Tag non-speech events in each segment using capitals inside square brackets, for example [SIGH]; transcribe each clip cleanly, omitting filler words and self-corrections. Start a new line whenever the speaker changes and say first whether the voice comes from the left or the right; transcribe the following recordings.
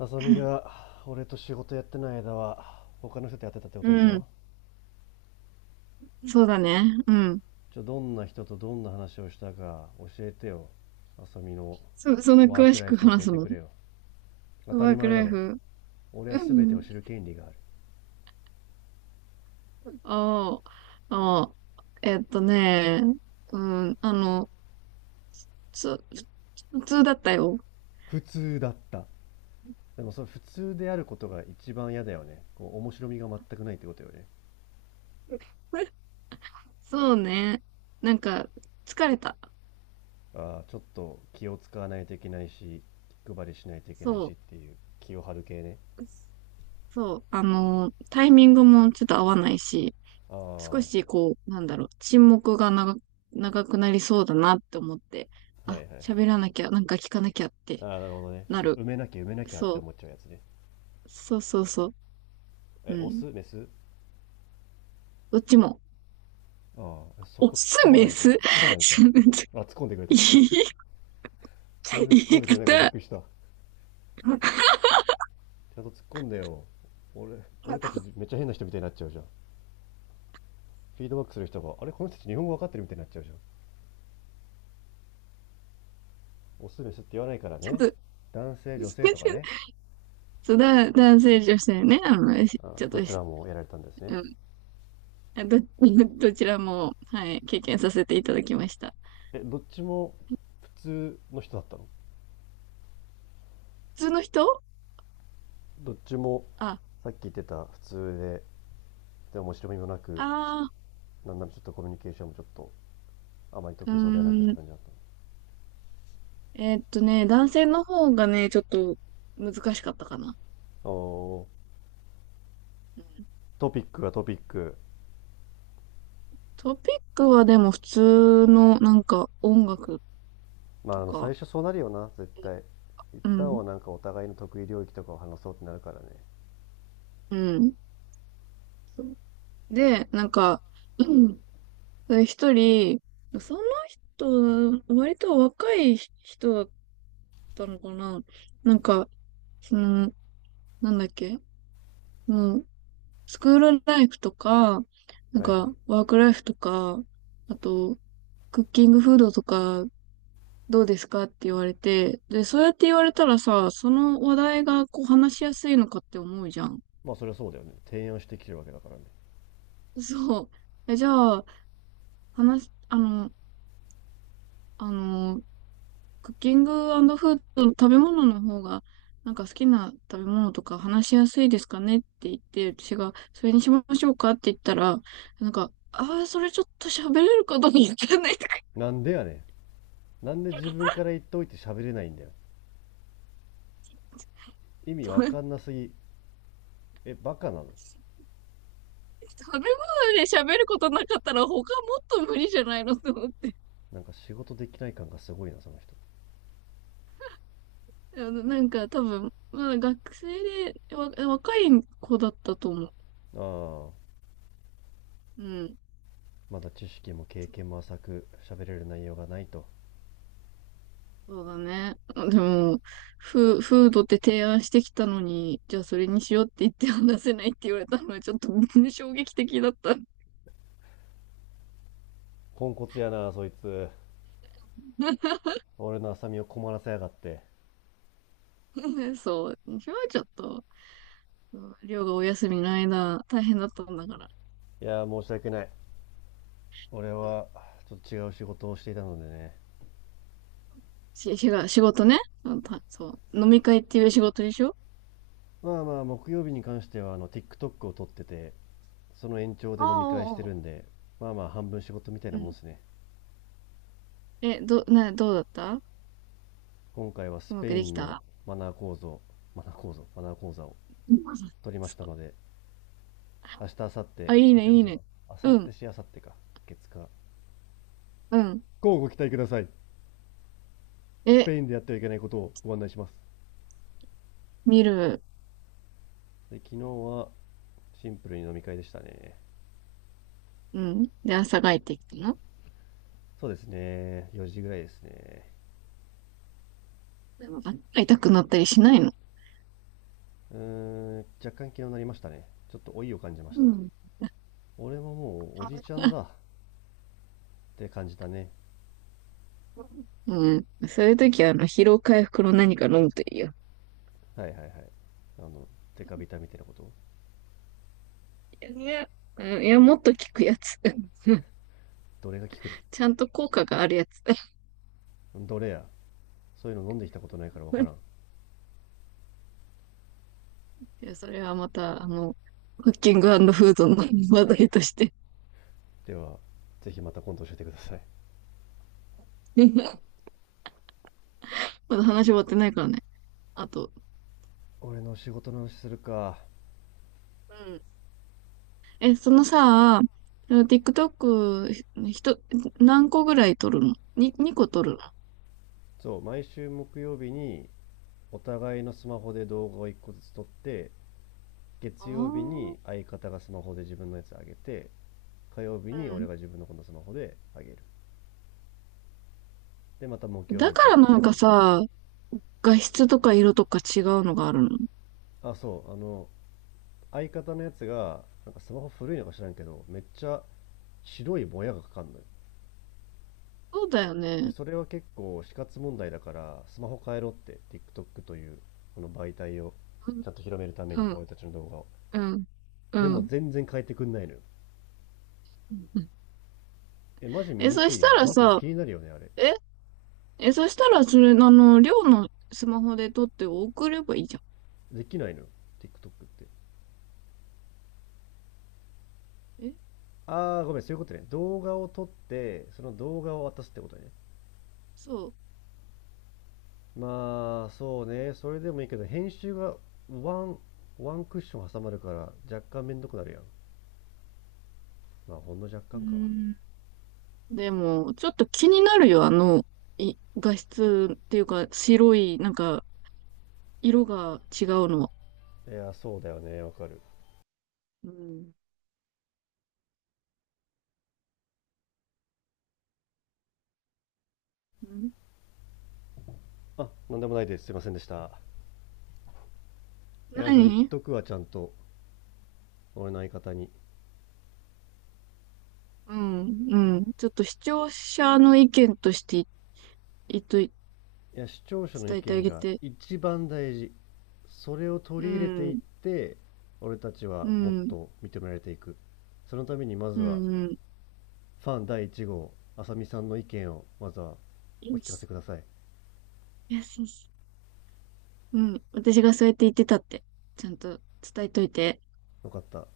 left: あさみが俺と仕事やってない間は他の人とやってたってことでし
right: うん。
left: ょ。
right: そうだね。うん。
left: じゃあどんな人とどんな話をしたか教えてよ。あさみの
right: そんな
left: ワー
right: 詳
left: ク
right: し
left: ライ
right: く
left: フ教
right: 話
left: え
right: す
left: て
right: の？
left: くれよ。当た
right: ワ
left: り
right: ーク
left: 前だ
right: ライ
left: ろ。
right: フ。
left: 俺は
right: う
left: 全てを
right: ん。
left: 知る権利がある。
right: ああ、ああ、えっとね、うん、つ、普通だったよ。
left: 普通だった？でもそれ普通であることが一番嫌だよね。こう面白みが全くないってことよね。
right: そうね。なんか、疲れた。
left: ああ、ちょっと気を使わないといけないし、気配りしないといけない
right: そ
left: しっ
right: う。
left: ていう気を張る系ね。
right: そう。あの、タイミングもちょっと合わないし、
left: ああ、
right: 少
left: は
right: しこう、なんだろう、沈黙が長くなりそうだなって思って、
left: いはいはい。
right: 喋らなきゃ、なんか聞かなきゃって
left: ああ、なるほどね。ちょっ
right: な
left: と
right: る。
left: 埋めなきゃ埋めなきゃって
right: そ
left: 思っ
right: う。
left: ちゃうやつね。
right: そうそうそう。う
left: え、オス
right: ん。
left: メス？
right: どっちも。
left: ああ、そ
right: オ
left: こ突っ込
right: ス、
left: まな
right: メ
left: いんかい。
right: ス
left: 突っ込まないんかい。あ、突っ込んでくれ
right: [LAUGHS]
left: た。
right: 言い、
left: [LAUGHS]
right: [LAUGHS]
left: 全
right: 言
left: 然突っ込ん
right: い
left: でくれないからびっ
right: 方。
left: くりした。ちゃんと突っ込んでよ。俺たちめっちゃ変な人みたいになっちゃうじゃん。フィードバックする人が、あれ、この人たち日本語わかってるみたいになっちゃうじゃん。オスメスって言わないから
right: ち
left: ね。
right: ょっと、
left: 男性、女性とかね。
right: そう、男性、女性ね。あの、し
left: あ
right: ち
left: あ、
right: ょっ
left: ど
right: と
left: ち
right: し、
left: らもやられたんですね。
right: うん。あど、[LAUGHS] どちらも、はい、経験させていただきました。
left: え、どっちも普通の人だったの？
right: 普通の人。
left: どっちも
right: あ、
left: さっき言ってた普通で、で面白みもなく、
right: あ
left: なんならちょっとコミュニケーションもちょっとあまり
right: う
left: 得意そうではなくっ
right: ー
left: て
right: ん。
left: 感じだった
right: ね、男性の方がね、ちょっと難しかったかな。
left: の。おー、
right: うん、
left: トピックがトピック。
right: トピックはでも普通の、なんか、音楽
left: ま
right: と
left: あ、あの最
right: か、
left: 初そうなるよな、絶対。一
right: う
left: 旦
right: ん。
left: はなんかお互いの得意領域とかを話そうってなるからね。
right: うん。で、なんか、[CLEARS THROAT] うん、で一人、その人、割と若い人だったのかな。なんか、その、なんだっけ、もう、スクールライフとか、なん
left: はいはい。
right: か、ワークライフとか、あと、クッキングフードとか、どうですかって言われて、で、そうやって言われたらさ、その話題がこう話しやすいのかって思うじゃん。
left: まあ、それはそうだよね。提案してきてるわけだからね。
right: そう。え、じゃあ、話、あの、あの、クッキングフード、食べ物の方が、なんか好きな食べ物とか話しやすいですかねって言って、私が、それにしましょうかって言ったら、なんか、ああ、それちょっと喋れるかどうかわかんないとか
left: なんでやねん。なんで自分から言っといて喋れないんだよ。意味わ
right: 言っ
left: かんな
right: て、
left: すぎ。え、バカなの？
right: 食べ物で喋ることなかったら他もっと無理じゃないのと思って。
left: なんか仕事できない感がすごいな、その人。
right: あの、なんか多分、まだ学生で、若い子だったと思う。
left: ああ、
right: うん。
left: まだ知識も経験も浅く、喋れる内容がないと。
right: そうだね。でも、フードって提案してきたのに、じゃあそれにしようって言って話せないって言われたのはちょっと [LAUGHS] 衝撃的だった。
left: ポンコツやな、そいつ。
right: [LAUGHS]
left: 俺の浅見を困らせやがって。
right: そう。それはちょっと、うん、りょうがお休みの間、大変だったんだから。
left: いやー、申し訳ない。俺
right: うん、
left: はちょっと違う仕事をしていたのでね。
right: し、しが、仕事ね。うん、そう。飲み会っていう仕事でしょ？
left: まあまあ木曜日に関してはあの TikTok を撮ってて、その延長
right: あ
left: で
right: あ、
left: 飲み
right: あ
left: 会して
right: うおう
left: るんで、まあまあ半分仕事みたい
right: う
left: なもん
right: ん。
left: ですね。
right: え、ど、な、どうだった？
left: 今回はス
right: うま
left: ペ
right: く
left: イ
right: でき
left: ンの
right: た？
left: マナー講座、マナー講座を
right: うん。[LAUGHS]
left: 取りまし
right: そ
left: た
right: う。
left: ので、明日明後日、
right: あ、いいね、
left: あ違
right: い
left: う、
right: い
left: そうだ、
right: ね。
left: 明後
right: う
left: 日
right: ん、
left: し明後日か月火。
right: うん。
left: こうご期待ください。ス
right: え、
left: ペインでやってはいけないことをご案内します。
right: 見る。
left: で昨日はシンプルに飲み会でしたね。
right: うん。で、朝帰ってきたの？
left: そうですね、4時ぐらいですね。
right: でも痛くなったりしないの？
left: うーん、若干気になりましたね。ちょっと老いを感じまし
right: う
left: た。
right: ん。
left: 俺ももうおじいちゃんだって感じたね。
right: うん。そういう時は、あの、疲労回復の何か飲むといいよ。
left: はいはいはい。あの、デカビタみたいなこと？
right: いや、うん、いや、もっと効くやつ。[LAUGHS]
left: どれが効くね
right: ちゃんと効果があるやつ。
left: どれや。そういうの飲んできたことないからわからん。
right: [LAUGHS] いや、それはまた、あの、クッキングフードの話題として。
left: では、ぜひまた今度教えてください。
right: [LAUGHS] まだ話終わってないからね。あと、
left: 俺の仕事の話するか。
right: うん。え、そのさ、その TikTok、ひと、何個ぐらい撮るの？ 2、2個撮るの？あ
left: そう、毎週木曜日にお互いのスマホで動画を1個ずつ撮って、
right: あ
left: 月曜日
right: ー。
left: に相方がスマホで自分のやつあげて、火曜日に俺が
right: う
left: 自分のこのスマホであげる。で、また木
right: ん。
left: 曜日
right: だ
left: に
right: か
left: 撮っ
right: ら
left: てっ
right: なんか
left: ていう。
right: さ、画質とか色とか違うのがあるの？
left: あ、そう、相方のやつが、なんかスマホ古いのか知らんけど、めっちゃ白いぼやがかかんのよ。
right: そうだよ
left: で、
right: ね。
left: それは結構死活問題だから、スマホ変えろって、TikTok という、この媒体を
right: うん、
left: ちゃんと広めるため
right: う
left: に、
right: ん、
left: 俺たちの動画を。
right: うん、
left: で
right: う
left: も
right: ん。
left: 全然変えてくんないのよ。え、マジ見
right: え、
left: に
right: そ
left: く
right: し
left: い
right: た
left: よね。
right: ら
left: なんか
right: さ、
left: 気になるよね、あれ。
right: え、そしたらそれ、あの、寮のスマホで撮って送ればいいじゃ
left: できないのよ、TikTok って。
right: ん。
left: あー、ごめん、そういうことね。動画を撮って、その動画を渡すってことね。
right: そう。
left: まあそうね、それでもいいけど編集がワンワンクッション挟まるから若干めんどくなるやん。まあほんの若
right: うー
left: 干か。
right: ん。でも、ちょっと気になるよ、あの、画質っていうか、白い、なんか、色が違うのは。
left: いやそうだよね、わかる。
right: うん。うん。
left: あ、なんでもないです、すいませんでした。いや、それ言っ
right: 何？
left: とくわ、ちゃんと。俺の相方に。
right: うん、うん。ちょっと視聴者の意見として、い、いと、伝
left: いや、視聴者の意
right: えてあ
left: 見
right: げ
left: が
right: て。
left: 一番大事。それを取
right: う
left: り入れていっ
right: ん、
left: て俺たちは
right: う
left: もっ
right: ん、
left: と認められていく。そのためにま
right: う
left: ずは
right: ん、うん。
left: ファン第1号あさみさんの意見をまずはお
right: よ
left: 聞かせ
right: し、
left: ください。
right: よし、よし。うん、私がそうやって言ってたって、ちゃんと伝えといて。
left: よかった。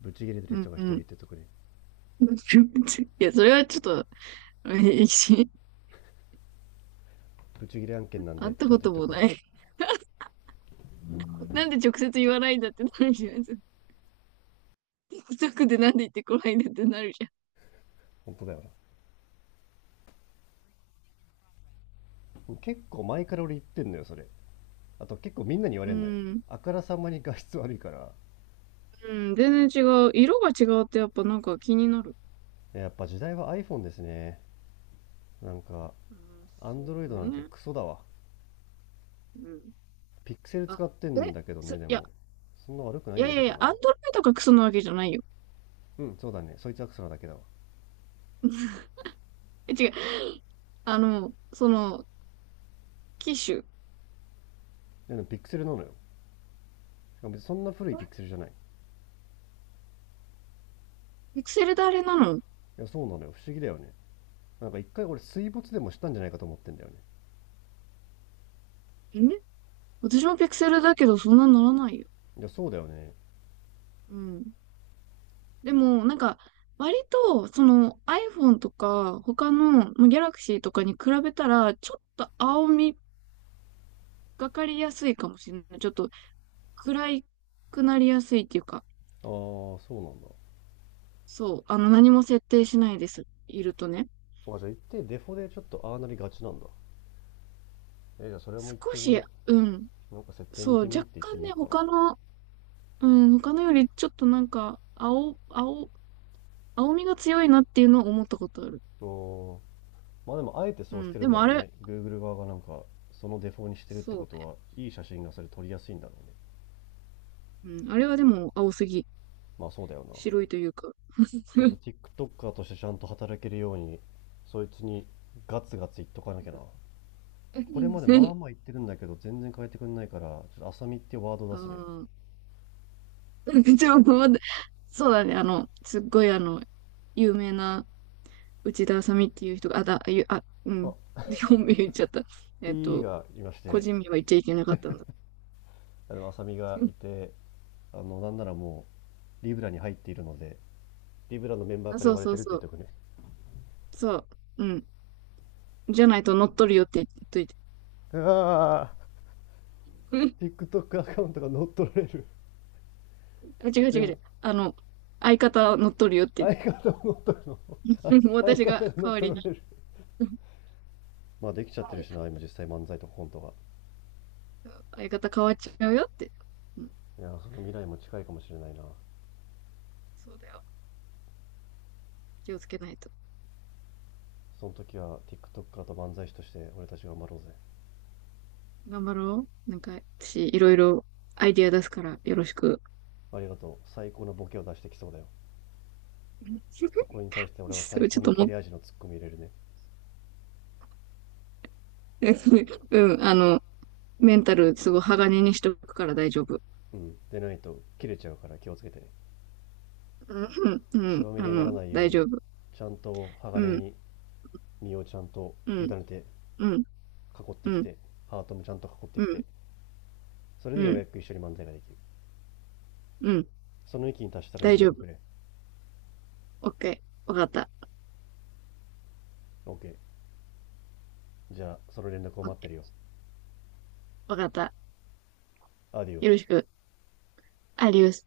left: ブチギレてる
right: う
left: 人
right: ん、
left: が一
right: う
left: 人言
right: ん。
left: ってとくれ。
right: [LAUGHS] いや、それはちょっと、えし
left: ブチギレ案
right: [LAUGHS]
left: 件なんで
right: 会っ
left: って
right: た
left: ちゃん
right: こ
left: と言っ
right: と
left: と
right: も
left: くわ。
right: ない。[LAUGHS] なんで直接言わないんだってなるじゃん。近くでなんで言ってこないんだってなるじゃん。
left: 本当だよな。結構前から俺言ってんのよ、それ。あと結構みんなに言わ
right: う
left: れんのよ。
right: ん、
left: あからさまに画質悪いから。
right: うん、全然違う。色が違うってやっぱなんか気になる。
left: やっぱ時代は iPhone ですね。なんか、
right: うん、そ
left: Android なん
right: う
left: て
right: ね。
left: クソだわ。
right: うん。
left: ピクセル
right: あ、
left: 使ってん
right: え、
left: だけどね、で
right: いや、
left: も。そんな悪くな
right: い
left: いん
right: や
left: だ
right: い
left: け
right: やい
left: ど
right: や、
left: な。
right: アンドロイドがクソなわけじゃないよ。
left: うん、そうだね。そいつはクソなだけだわ。
right: え、違う。あの、その、機種。
left: でもピクセルなのよ。しかも別にそんな古いピクセルじゃない。い
right: ピクセルであれなの？
left: や、そうなのよ。不思議だよね。なんか一回俺水没でもしたんじゃないかと思ってんだよね。
right: え、私もピクセルだけど、そんなならないよ。
left: いや、そうだよね。
right: うん。でも、なんか、割と、その iPhone とか、他の、まあ、Galaxy とかに比べたら、ちょっと青みがかりやすいかもしれない。ちょっと暗いくなりやすいっていうか、
left: ああ、そうなんだ。
right: そう、あの、何も設定しないです。いるとね。
left: そうか、じゃあ行ってデフォでちょっとああなりがちなんだ。え、じゃあそれも
right: 少
left: 行ってみ
right: し、
left: よ
right: うん、
left: う。なんか設定
right: そ
left: 見
right: う、
left: てみっ
right: 若
left: て言って
right: 干
left: みよ
right: ね、
left: うかな。
right: 他の、うん、他のよりちょっとなんか、青みが強いなっていうのは思ったことある。
left: おー、まあでもあえて
right: う
left: そうし
right: ん。
left: てる
right: で
left: んだ
right: もあ
left: ろう
right: れ、
left: ね。Google 側がなんかそのデフォにしてるって
right: そ
left: こ
right: う
left: と
right: ね。
left: は、いい写真がそれ撮りやすいんだろうね。
right: うん。あれはでも青すぎ。
left: まあそうだよな。
right: 白いというか。
left: ちょっと
right: [LAUGHS]
left: TikToker としてちゃんと働けるように、そいつにガツガツ言っとかなきゃな。これまでま
right: ね。
left: あまあ言ってるんだけど、全然変えてくんないから、ちょっと浅見っていうワードを
right: う
left: 出すね。
right: ん。[LAUGHS] でもまだそうだね。あの、すっごいあの、有名な内田あさみっていう人が、あ、だ、あゆ、あ、うん。
left: あ、
right: 本名言っちゃった。えっ
left: P
right: と、
left: がいまし
right: 個
left: て、
right: 人名は言っちゃいけなかったんだ。
left: あでも浅見がい
right: [LAUGHS]
left: て、あのなんならもうリブラに入っているので、リブラのメンバー
right: あ、
left: から
right: そ
left: 言
right: う
left: われ
right: そ
left: て
right: う
left: るって言
right: そ
left: っ
right: う。
left: ておくね。
right: そう。うん。じゃないと乗っ取るよって言っといて。
left: ああ、
right: [LAUGHS] うん。
left: TikTok アカウントが乗っ取られる？
right: 違う
left: で
right: 違う違
left: も
right: う。あの、相方は乗っ取る
left: 相方が
right: よって。
left: 乗っ取るの？あ
right: [LAUGHS]
left: [LAUGHS] 相
right: 私が
left: 方が乗
right: 代
left: っ
right: わ
left: 取
right: り
left: ら
right: に。
left: れる。まあできちゃって
right: は
left: る
right: い、
left: しな、今実際漫才とコントが。
right: 相方変わっちゃうよって。うん、
left: いや、その未来も近いかもしれないな。
right: そうだよ。気をつけないと。
left: その時は TikToker と漫才師として俺たち頑張ろうぜ。
right: 頑張ろう。なんか、私、いろいろアイディア出すから、よろしく。
left: ありがとう、最高のボケを出してきそうだよ。
right: うん。 [LAUGHS]
left: そこに対して俺は
right: そ
left: 最
right: う、ちょ
left: 高
right: っ
left: の
right: と
left: 切
right: も、
left: れ味のツッコミ入れるね。
right: [LAUGHS] うん、あの、メンタル、すごい鋼にしとくから大丈夫。
left: うんでないと切れちゃうから気をつけてね。
right: うん、う
left: 血ま
right: ん、
left: み
right: あ
left: れになら
right: の、
left: ないよう
right: 大丈
left: に
right: 夫。
left: ちゃんと
right: う
left: 鋼
right: ん、
left: に身をちゃんと
right: う
left: 委
right: ん、
left: ねて、
right: うん、
left: 囲って
right: う
left: き
right: ん、
left: て、ハートもちゃんと囲って
right: う
left: きて、
right: ん、
left: それ
right: う
left: でよう
right: ん、
left: やく一緒に漫才ができる。
right: うん、
left: その域に達したら連
right: 大丈
left: 絡く
right: 夫。
left: れ。
right: オッケー。わかった。
left: OK、 じゃあその連絡を
right: オッ
left: 待って
right: ケ
left: るよ。
right: ー。わかった。
left: アディオ
right: よろ
left: ス。
right: しく。アディオス。